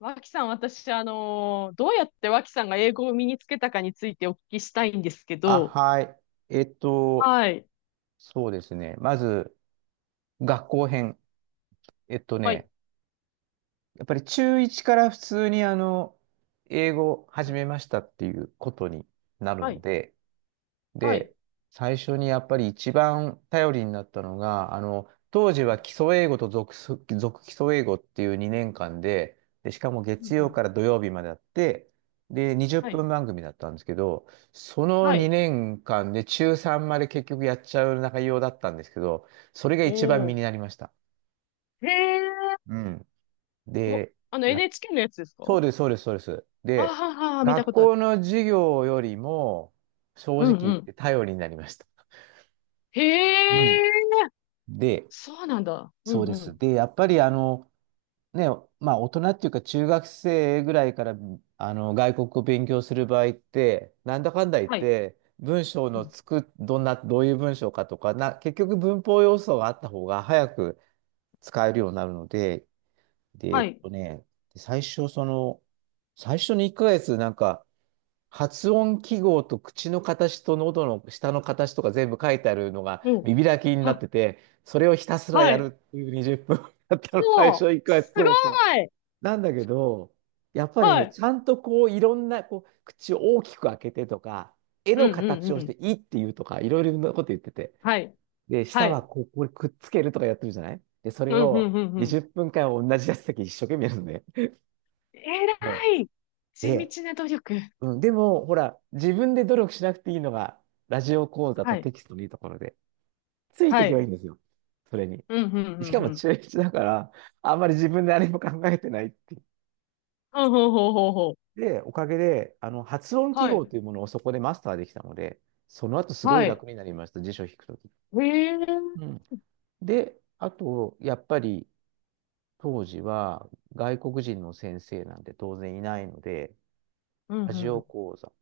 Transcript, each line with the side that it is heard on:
left: 脇さん、私、どうやって脇さんが英語を身につけたかについてお聞きしたいんですけ
right: あ、
left: ど、
right: はい。えっと、
left: はい。
right: そうですね。まず、学校編。えっと
left: はい。
right: ね、やっぱり中1から普通に英語を始めましたっていうことになる
left: は
right: の
left: い。
right: で、
left: はい。
right: で、最初にやっぱり一番頼りになったのが、当時
left: うん、
right: は基礎英語と続基礎英語っていう2年間で、で、しかも
left: う
right: 月
left: ん、う
right: 曜
left: ん。
right: から土曜日まであって、で、20
left: はい。
right: 分番組だったんですけど、その
left: はい。
right: 2年間で中3まで結局やっちゃう内容だったんですけど、それが
left: お
right: 一番身
left: お。
right: になりました。
left: へえ。
right: うん。で、
left: あの
right: やっ、
left: NHK のやつですか
right: そ
left: あ？
right: うです、そうです、そうです。で、
left: はは、見た
right: 学
left: ことある。
right: 校の授業よりも、正
left: うん、
right: 直
left: う
right: 言っ
left: ん。
right: て頼りになりました。
left: へ
right: うん。
left: え。
right: で、
left: そうなんだ。う
right: そうで
left: ん、う
right: す。
left: ん。
right: で、やっぱりね、まあ大人っていうか中学生ぐらいから外国語勉強する場合って、なんだかんだ言っ
left: はい。
right: て、文章
left: う
right: の
left: ん。
right: つく、どんな、どういう文章かとか、結局文法要素があった方が早く使えるようになるので、で、
left: はい。
right: 最初その、最初の1ヶ月なんか、発音記号と口の形と喉の下の形とか全部書いてあるのが
left: おう。
right: 見開きになっ
left: は。
right: てて、それをひたすら
left: は
right: やるっ
left: い。
right: ていう20分だったの、最初
left: そ
right: 1
left: う、
right: 回。
left: すご
right: そうそう。
left: い。
right: なんだけど、やっぱり
left: は
right: ね、
left: い。
right: ちゃんとこういろんなこう口を大きく開けてとか、絵
left: う
right: の
left: ん、う
right: 形
left: ん、
right: を
left: う
right: し
left: ん。
right: ていいっていうとか、いろいろなこと言ってて。
left: はい。
right: で、
left: は
right: 舌は
left: い。
right: こう、これくっつけるとかやってるじゃないで、そ
left: う
right: れ
left: ん、うん、
right: を
left: うん、うん。
right: 20分間同じやつだけ一生懸命やるのね。
left: えら
right: そ
left: い
right: う。
left: 地
right: で、
left: 道な努力。
right: うん、でも、ほら、自分で努力しなくていいのが、ラジオ講座と
left: はい。
right: テキストのいいところで、ついて
left: は
right: いけばい
left: い。
right: いんですよ。それに。
left: うん、うん、う
right: しか
left: ん、う
right: も
left: ん。
right: 中1だから、あんまり自分で何も考えてないっていう。
left: ほうほうほうほうほう。
right: で、おかげで、発音記
left: はい。
right: 号というものをそこでマスターできたので、その後すごい
left: はい。
right: 楽になりました、辞書を引くとき。
left: へえ。
right: うん。で、あと、やっぱり、当時は外国人の先生なんて当然いないので、
left: うん、
right: ラ
left: う
right: ジオ
left: ん。
right: 講座。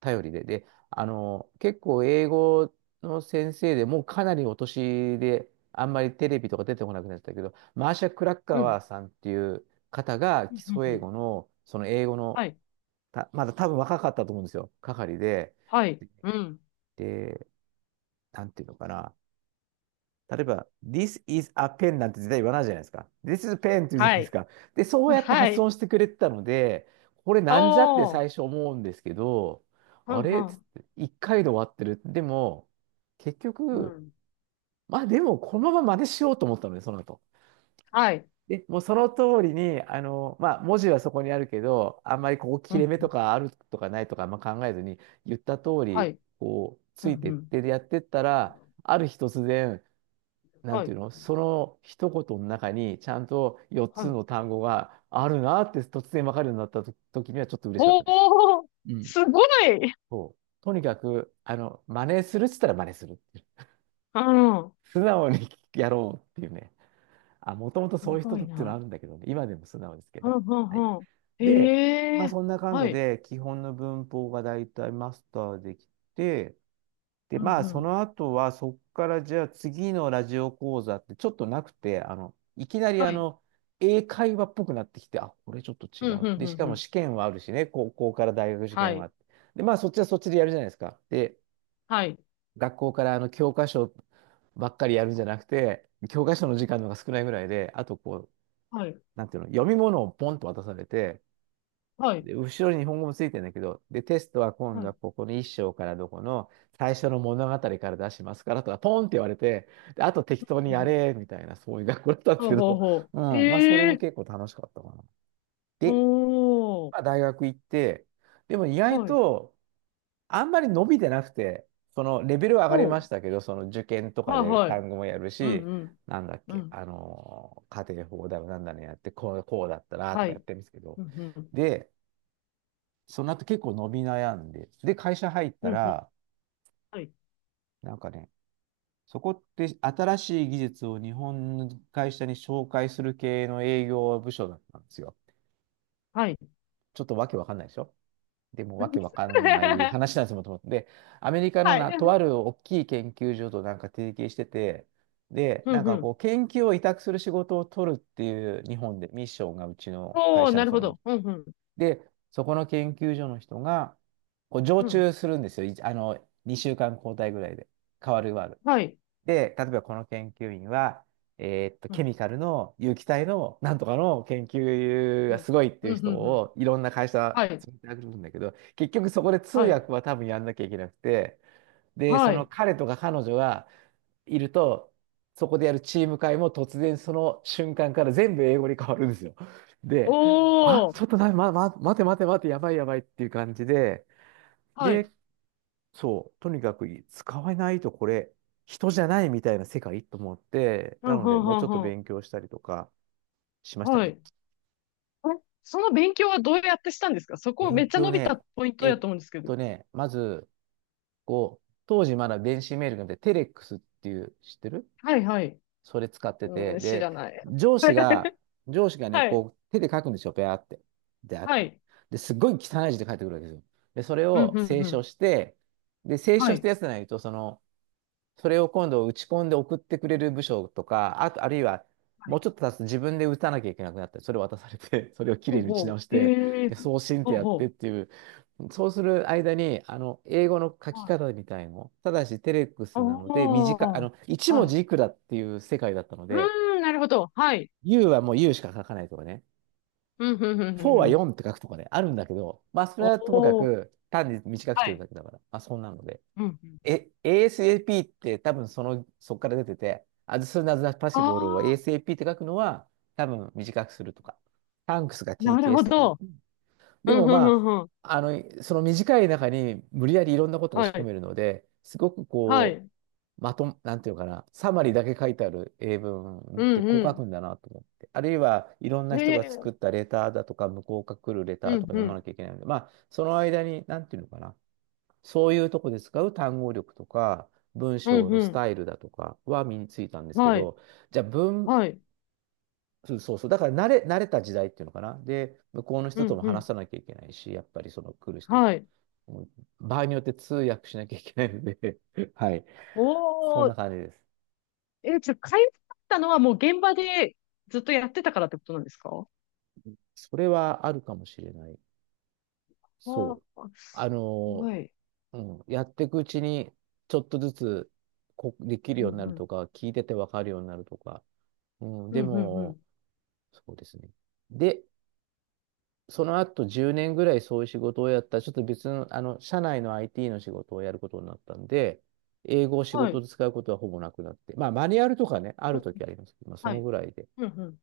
right: 頼りで。で、結構英語の先生でもうかなりお年で、あんまりテレビとか出てこなくなっちゃったけど、マーシャ・クラッカ
left: うん。
right: ワーさんっていう方が
left: う
right: 基
left: ん、う
right: 礎
left: ん、う
right: 英
left: ん。
right: 語の、その英語の、
left: はい。
right: たまだ多分若かったと思うんですよ、係で、
left: はい。うん。
right: で、なんていうのかな、例えば、This is a pen なんて絶対言わないじゃないですか。This is pen って言うじゃない
left: は
right: です
left: い。
right: か。で、そうやって
left: は
right: 発
left: い。
right: 音してくれてたので、これなんじゃって
left: お
right: 最
left: ー。
right: 初思うんですけど、
left: う
right: あ
left: ん、
right: れ
left: う
right: つっ
left: ん。
right: て一回で終わってる。でも、結
left: う
right: 局、
left: ん。
right: まあでも、このまま真似しようと思ったので、その後。
left: はい。
right: で、もうその通りに、まあ文字はそこにあるけど、あんまりここ
left: う
right: 切れ
left: ん、
right: 目
left: う
right: と
left: ん。
right: かあるとかないとかあんま考えずに、言った通
left: は
right: り、
left: い。
right: こう、
left: う
right: つ
left: ん、
right: いてっ
left: うん。
right: てやってったら、ある日突然、なん
left: は
right: ていう
left: い。
right: の、その一言の中にちゃんと4
left: は
right: つ
left: い。
right: の単語があるなって突然わかるようになったと時にはちょっと嬉しかっ
left: お
right: たです。
left: ー。
right: うん。
left: すごい。
right: そう。とにかく、真似するっつったら真似するっていう。
left: うん。
right: 素直にやろうっていうね。あ、もともとそう
left: す
right: いう人
left: ごい
right: っていうのはあ
left: な。
right: るんだけどね。今でも素直ですけ
left: うん、
right: ど。
left: う
right: はい。
left: ん、うん。
right: で、
left: へ
right: まあ
left: え。
right: そんな感
left: は
right: じ
left: い。
right: で基本の文法がだいたいマスターできて、で、
left: うん、
right: まあ、
left: う
right: そ
left: ん。
right: の後は、そこからじゃあ次のラジオ講座ってちょっとなくて、いきなり
left: はい。
right: 英会話っぽくなってきて、あ、これちょっと違
left: うん、うん、う
right: う。で、し
left: ん、
right: か
left: う
right: も
left: ん。
right: 試験はあるしね、高校から大学試
left: は
right: 験
left: い、
right: はで、まあ、そっちはそっちでやるじゃないですか。で、
left: はい、
right: 学校から教科書ばっかりやるんじゃなくて、教科書の時間の方が少ないぐらいで、あとこう、
left: はい、
right: なんていうの、読み物をポンと渡されて、
left: はい、
right: で、後ろに日本語もついてるんだけど、で、テストは今
left: は
right: 度は
left: い。
right: ここの一章からどこの最初の物語から出しますからとか、ポンって言われて、で、あと適当
left: う
right: に
left: ん、
right: や
left: うん。
right: れ、みたいな、そういう学校だったんです
left: ほう
right: け
left: ほう
right: ど、
left: ほ
right: うん、
left: う。
right: まあ、それ
left: へ
right: も
left: え。
right: 結構楽しかったかな。で、
left: ほ
right: まあ、
left: う。
right: 大学行って、でも意外
left: はい。
right: と、あんまり伸びてなくて、そのレベルは上がりま
left: ほ
right: し
left: う。
right: たけど、その受験とか
left: はい。
right: で
left: はい。
right: 単語もやる
left: うん、
right: し、
left: うん、
right: なんだっ
left: う
right: け、
left: ん。
right: 家庭法だろ、なんだねやって、こう、こうだったなと
left: は
right: かやっ
left: い。
right: てるんですけど、
left: うん、うん、
right: で、その後結構伸び悩んで、で、会社入った
left: うん、うん。
right: ら、
left: はい、
right: なんかね、そこって新しい技術を日本の会社に紹介する系の営業部署だったんですよ。
left: はい。
right: ちょっとわけわかんないでしょでもわけわかんない 話なんですもんと思って。で、アメリカの
left: はい。
right: な、とある大きい研究所となんか提携してて、で、
left: う
right: なん
left: ん、う
right: かこ
left: ん。
right: う、研究を委託する仕事を取るっていう日本でミッションがうちの会
left: おー、
right: 社の
left: なる
right: そ
left: ほ
right: の
left: ど。うん、うん、
right: で、そこの研究所の人が、こう常
left: うん。
right: 駐するんですよ。いあの、2週間交代ぐらいで。変わる変わる。
left: はい。
right: で、例えばこの研究員は、
left: う
right: ケ
left: ん、
right: ミカルの有機体のなんとかの研究
left: う
right: が
left: ん、
right: すごいって
left: う
right: い
left: ん、
right: う
left: うん、う
right: 人
left: ん。
right: をいろんな会社
left: はい、
right: 連れてくるんだけど、結局そこで通
left: はい、
right: 訳は多分やんなきゃいけなくて、で、そ
left: は
right: の
left: い。
right: 彼とか彼女はいると、そこでやるチーム会も突然その瞬間から全部英語に変わるんですよ。
left: お
right: で、あ、ちょっ
left: ー。
right: とな、待て待て待て、やばいやばいっていう感じで、
left: はい。
right: で、そう、とにかく使わないとこれ、人じゃないみたいな世界と思って、
left: うん、
right: なの
left: う
right: で、
left: ん、う
right: もうちょっと
left: ん、うん。
right: 勉強したりとかしました
left: は
right: ね。
left: い。えその勉強はどうやってしたんですか？そこめっ
right: 勉
left: ちゃ
right: 強
left: 伸びた
right: ね、
left: ポイント
right: え
left: や
right: っ
left: と思うんですけど。
right: まず、こう、当時まだ電子メールがなくて、テレックスっていう、知ってる
left: はいはい。
right: それ使ってて、
left: うん、知
right: で、
left: らない。
right: 上司が、上司がね、
left: はい。
right: こう、手で書くんですよ、ペアって。で、あっ
left: は
right: て。
left: い。
right: で、すっごい汚い字で書いてくるわけですよ。で、それ
left: うん、
right: を
left: うん、
right: 清
left: う
right: 書
left: ん。
right: して、で、清
left: は
right: 書した
left: い。
right: やつじゃないと、その、それを今度打ち込んで送ってくれる部署とか、あと、あるいは、
left: は
right: もう
left: い。
right: ちょっと経つと自分で打たなきゃいけなくなって、それを渡されて、それをき
left: ほ
right: れい
left: う
right: に打ち直
left: ほ
right: し
left: う。
right: て、
left: へえ。
right: で、送信っ
left: ほ
right: て
left: う
right: やってっ
left: ほ
right: ていう、そうする間に、英語の書
left: う。
right: き
left: はい。
right: 方みたいの、ただしテレックス
left: あ
right: なので、短い、
left: あ。はい。
right: 1文字いくらっていう世界だったの
left: う
right: で、
left: ーん、なるほど。はい。
right: U はもう U しか書かないとかね、
left: うん、うん、うん、う
right: 4
left: ん
right: は
left: うん。
right: 4って書くとかね、あるんだけど、まあ、それはともか
left: おお。
right: く、単に短くし
left: は
right: てる
left: い。
right: だけだから、まあ、そんなので。
left: うん。うん。
right: え、ASAP って多分その、そこから出てて、as soon as
left: あ
right: possible を
left: あ、
right: ASAP って書くのは多分短くするとか、thanks が
left: なるほ
right: TKS とかね。
left: ど。
right: うん。
left: う
right: で
left: ん、う
right: も
left: ん、う
right: ま
left: ん、うん。
right: あ、その短い中に無理やりいろんなことを
left: は
right: 押し込め
left: い。
right: るので、すごく
left: は
right: こ
left: い。
right: う、なんていうのかな、サマリーだけ書いてある英文
left: う
right: ってこう
left: ん、
right: 書
left: う
right: くんだなと思って。あるいはいろんな
left: ん。
right: 人が
left: へ
right: 作っ
left: え。
right: たレターだとか、向こうから来るレター
left: う
right: と
left: ん、
right: か
left: う
right: 読ま
left: ん。
right: なきゃいけないので、まあ、その間に、なんていうのかな、そういうとこで使う単語力とか、文
left: う
right: 章
left: ん、
right: の
left: う
right: ス
left: ん。
right: タイルだとかは身についたんですけ
left: はい。
right: ど、じゃあ文、
left: はい。
right: そうそうそう、だから慣れた時代っていうのかな。で、向こうの
left: う
right: 人と
left: ん
right: も
left: う
right: 話
left: ん。
right: さなきゃいけないし、やっぱりその来る人
left: は
right: と。
left: い。
right: もう場合によって通訳しなきゃいけないので はい。そ
left: お
right: ん
left: ー。
right: な感じです。
left: え、じゃあ、かゆかったのはもう現場でずっとやってたからってことなんですか？
right: それはあるかもしれない。
left: あ
right: そ
left: ー、
right: う。あ
left: すご
right: の、
left: い。
right: うん、やっていくうちに、ちょっとずつできる
left: う
right: よ
left: ん
right: うにな
left: う
right: る
left: ん。
right: とか、聞いててわかるようになるとか。うん、
left: うん
right: で
left: うんう
right: も、
left: ん。
right: そうですね。で、その後10年ぐらいそういう仕事をやったら、ちょっと別の、社内の IT の仕事をやることになったんで、英語を仕
left: は
right: 事
left: い。
right: で使うことはほぼなくなって、まあ、マニュアルとかね、あ
left: う
right: る
left: ん。
right: 時ありますけど、まあ、そ
left: は
right: の
left: い。
right: ぐらいで、
left: うんうん。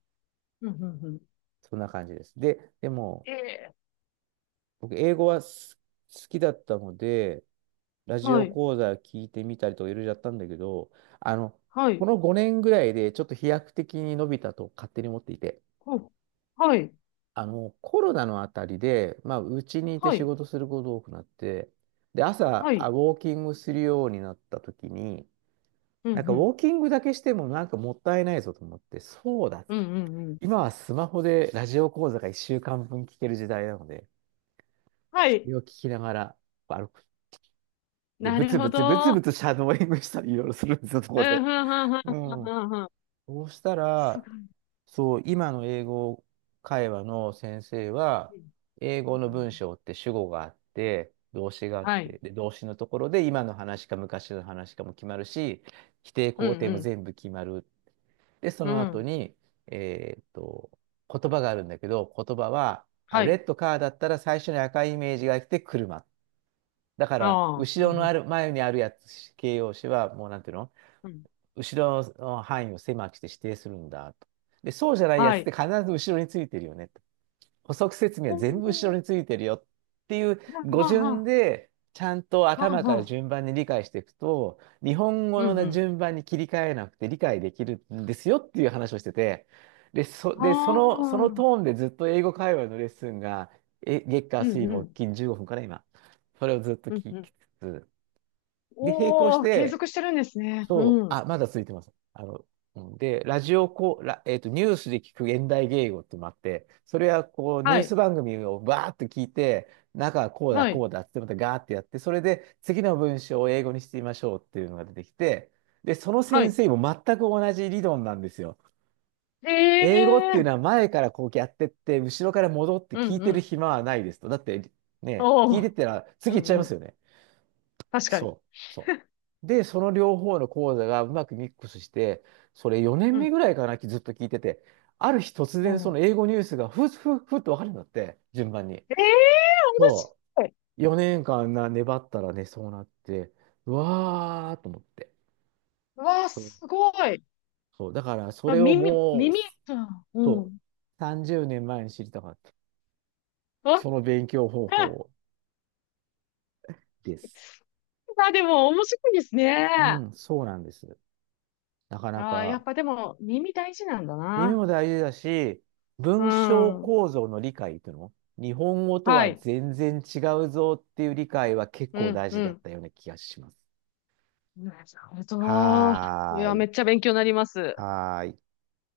left: うんうんうん。
right: そんな感じです。で、でも、
left: ええ。
right: 僕、英語は好きだったので、ラジ
left: は
right: オ
left: い。
right: 講座聞いてみたりとかいろいろやったんだけど、あの、
left: は
right: こ
left: い。
right: の5年ぐらいでちょっと飛躍的に伸びたと勝手に思っていて、
left: ほう。はい。
right: コロナのあたりで、まあ、うちにいて
left: は
right: 仕
left: い。
right: 事することが多くなって、で、朝、
left: は
right: ウ
left: い。
right: ォーキングするようになった時に、
left: うん
right: なんか
left: う
right: ウ
left: ん。
right: ォーキングだけしてもなんかもったいないぞと思って、そうだっ
left: ええはいはい
right: て。
left: ほはいはいはいうんうんうん。
right: 今はスマホでラジオ講座が1週間分聞ける時代なので、
left: は
right: そ
left: い。
right: れを聞きながら歩く。で、
left: な
right: ブ
left: る
right: ツ
left: ほ
right: ブツブツ
left: ど。うん
right: ブツシャドーイングしたりいろいろするんですよ、そ
left: う
right: こ
left: んう
right: で。
left: んうん
right: うん。
left: うんうん。
right: そうした
left: すご
right: ら、
left: い。
right: そう、今の英語会話の先生は、英
left: うんう
right: 語の
left: ん。
right: 文章って主語があって、動詞があっ
left: はい。
right: て、で、動詞のところで今の話か昔の話かも決まるし、否定
left: う
right: 肯
left: ん
right: 定
left: う
right: も
left: ん。
right: 全部決まる。で、そ
left: う
right: の後
left: ん。
right: に、えーっと、言葉があるんだけど、言葉は、あ、
left: は
right: レ
left: い。
right: ッドカーだったら最初に赤いイメージが来て車。だから、
left: ああ、う
right: 後ろ
left: ん、
right: の
left: うん、
right: ある、前にあるやつ、形容詞は、もうなんていうの、
left: うん。
right: 後ろの範囲を狭くして指定するんだと。で、そうじゃないや
left: は
right: つって
left: い。
right: 必ず後ろについてるよねと。補足説明は
left: お
right: 全部後ろ
left: お。
right: についてるよっていう
left: はん
right: 語
left: はんは
right: 順
left: ん、
right: で、ちゃんと
left: はん
right: 頭か
left: は
right: ら
left: ん。
right: 順番に理解していくと、日本語
left: うん、う
right: の
left: ん。
right: 順番に切り替えなくて理解できるんですよっていう話をしてて、で、そ、
left: あ
right: で、そ
left: あ、
right: の、その
left: うん、
right: トーンでずっと英語会話のレッスンが、月火
left: う
right: 水木
left: ん、
right: 金15分から今、それをずっと
left: うん、
right: 聞
left: うん。
right: きつつ、で、並行し
left: おお、継
right: て、
left: 続してるんですね。
right: そう、
left: うん。
right: あ、まだ続いてます。うんで、ラジオこう、ニュースで聞く現代芸語ってのもあって、それはこう、ニュ
left: は
right: ース
left: い、
right: 番組をバーッと聞いて、中はこうだ、
left: は
right: こ
left: い、
right: うだってまたガーってやって、それで次の文章を英語にしてみましょうっていうのが出てきて、で、その
left: は
right: 先
left: い。
right: 生も全く同じ理論なんですよ。英語って
left: え
right: いうの
left: え。
right: は前からこうやってって、後ろから戻って
left: う
right: 聞
left: ん、
right: い
left: う
right: てる
left: ん。
right: 暇はないですと。だって、ね、
left: お
right: 聞いてっ
left: お、
right: たら
left: う
right: 次行っちゃいま
left: ん、う
right: す
left: ん。
right: よね。
left: 確かに。
right: そう、そう。で、その両方の講座がうまくミックスして、それ4年
left: う
right: 目
left: ん。
right: ぐらいかな、ずっと聞いてて、ある日突
left: お
right: 然その
left: お。
right: 英語ニュースがふっふっふっと分かるんだって、順番に。
left: ええ、面
right: そ
left: 白い。
right: う。4年間粘ったらね、そうなって、うわーと思って。
left: うわあ、
right: そう。
left: すごい。
right: そう。だからそ
left: あ、
right: れを
left: 耳、
right: もう、
left: 耳。うん。う
right: そう。
left: ん。
right: 30年前に知りたかった。
left: あ、
right: その勉強方法です。
left: あ、でも面白いです
right: う
left: ね。
right: ん、そうなんです。なかな
left: ああ、やっ
right: か。
left: ぱでも耳大事なんだ
right: 耳
left: な。
right: も大事だし、
left: う
right: 文章
left: ん。
right: 構造の理解っていうの日本語と
left: は
right: は
left: い。
right: 全然違うぞっていう理解は結
left: う
right: 構
left: ん、
right: 大事
left: う
right: だっ
left: ん。
right: たような気がします。
left: なるほど。い
right: はー
left: や、め
right: い。
left: っちゃ勉強になります。
right: はーい。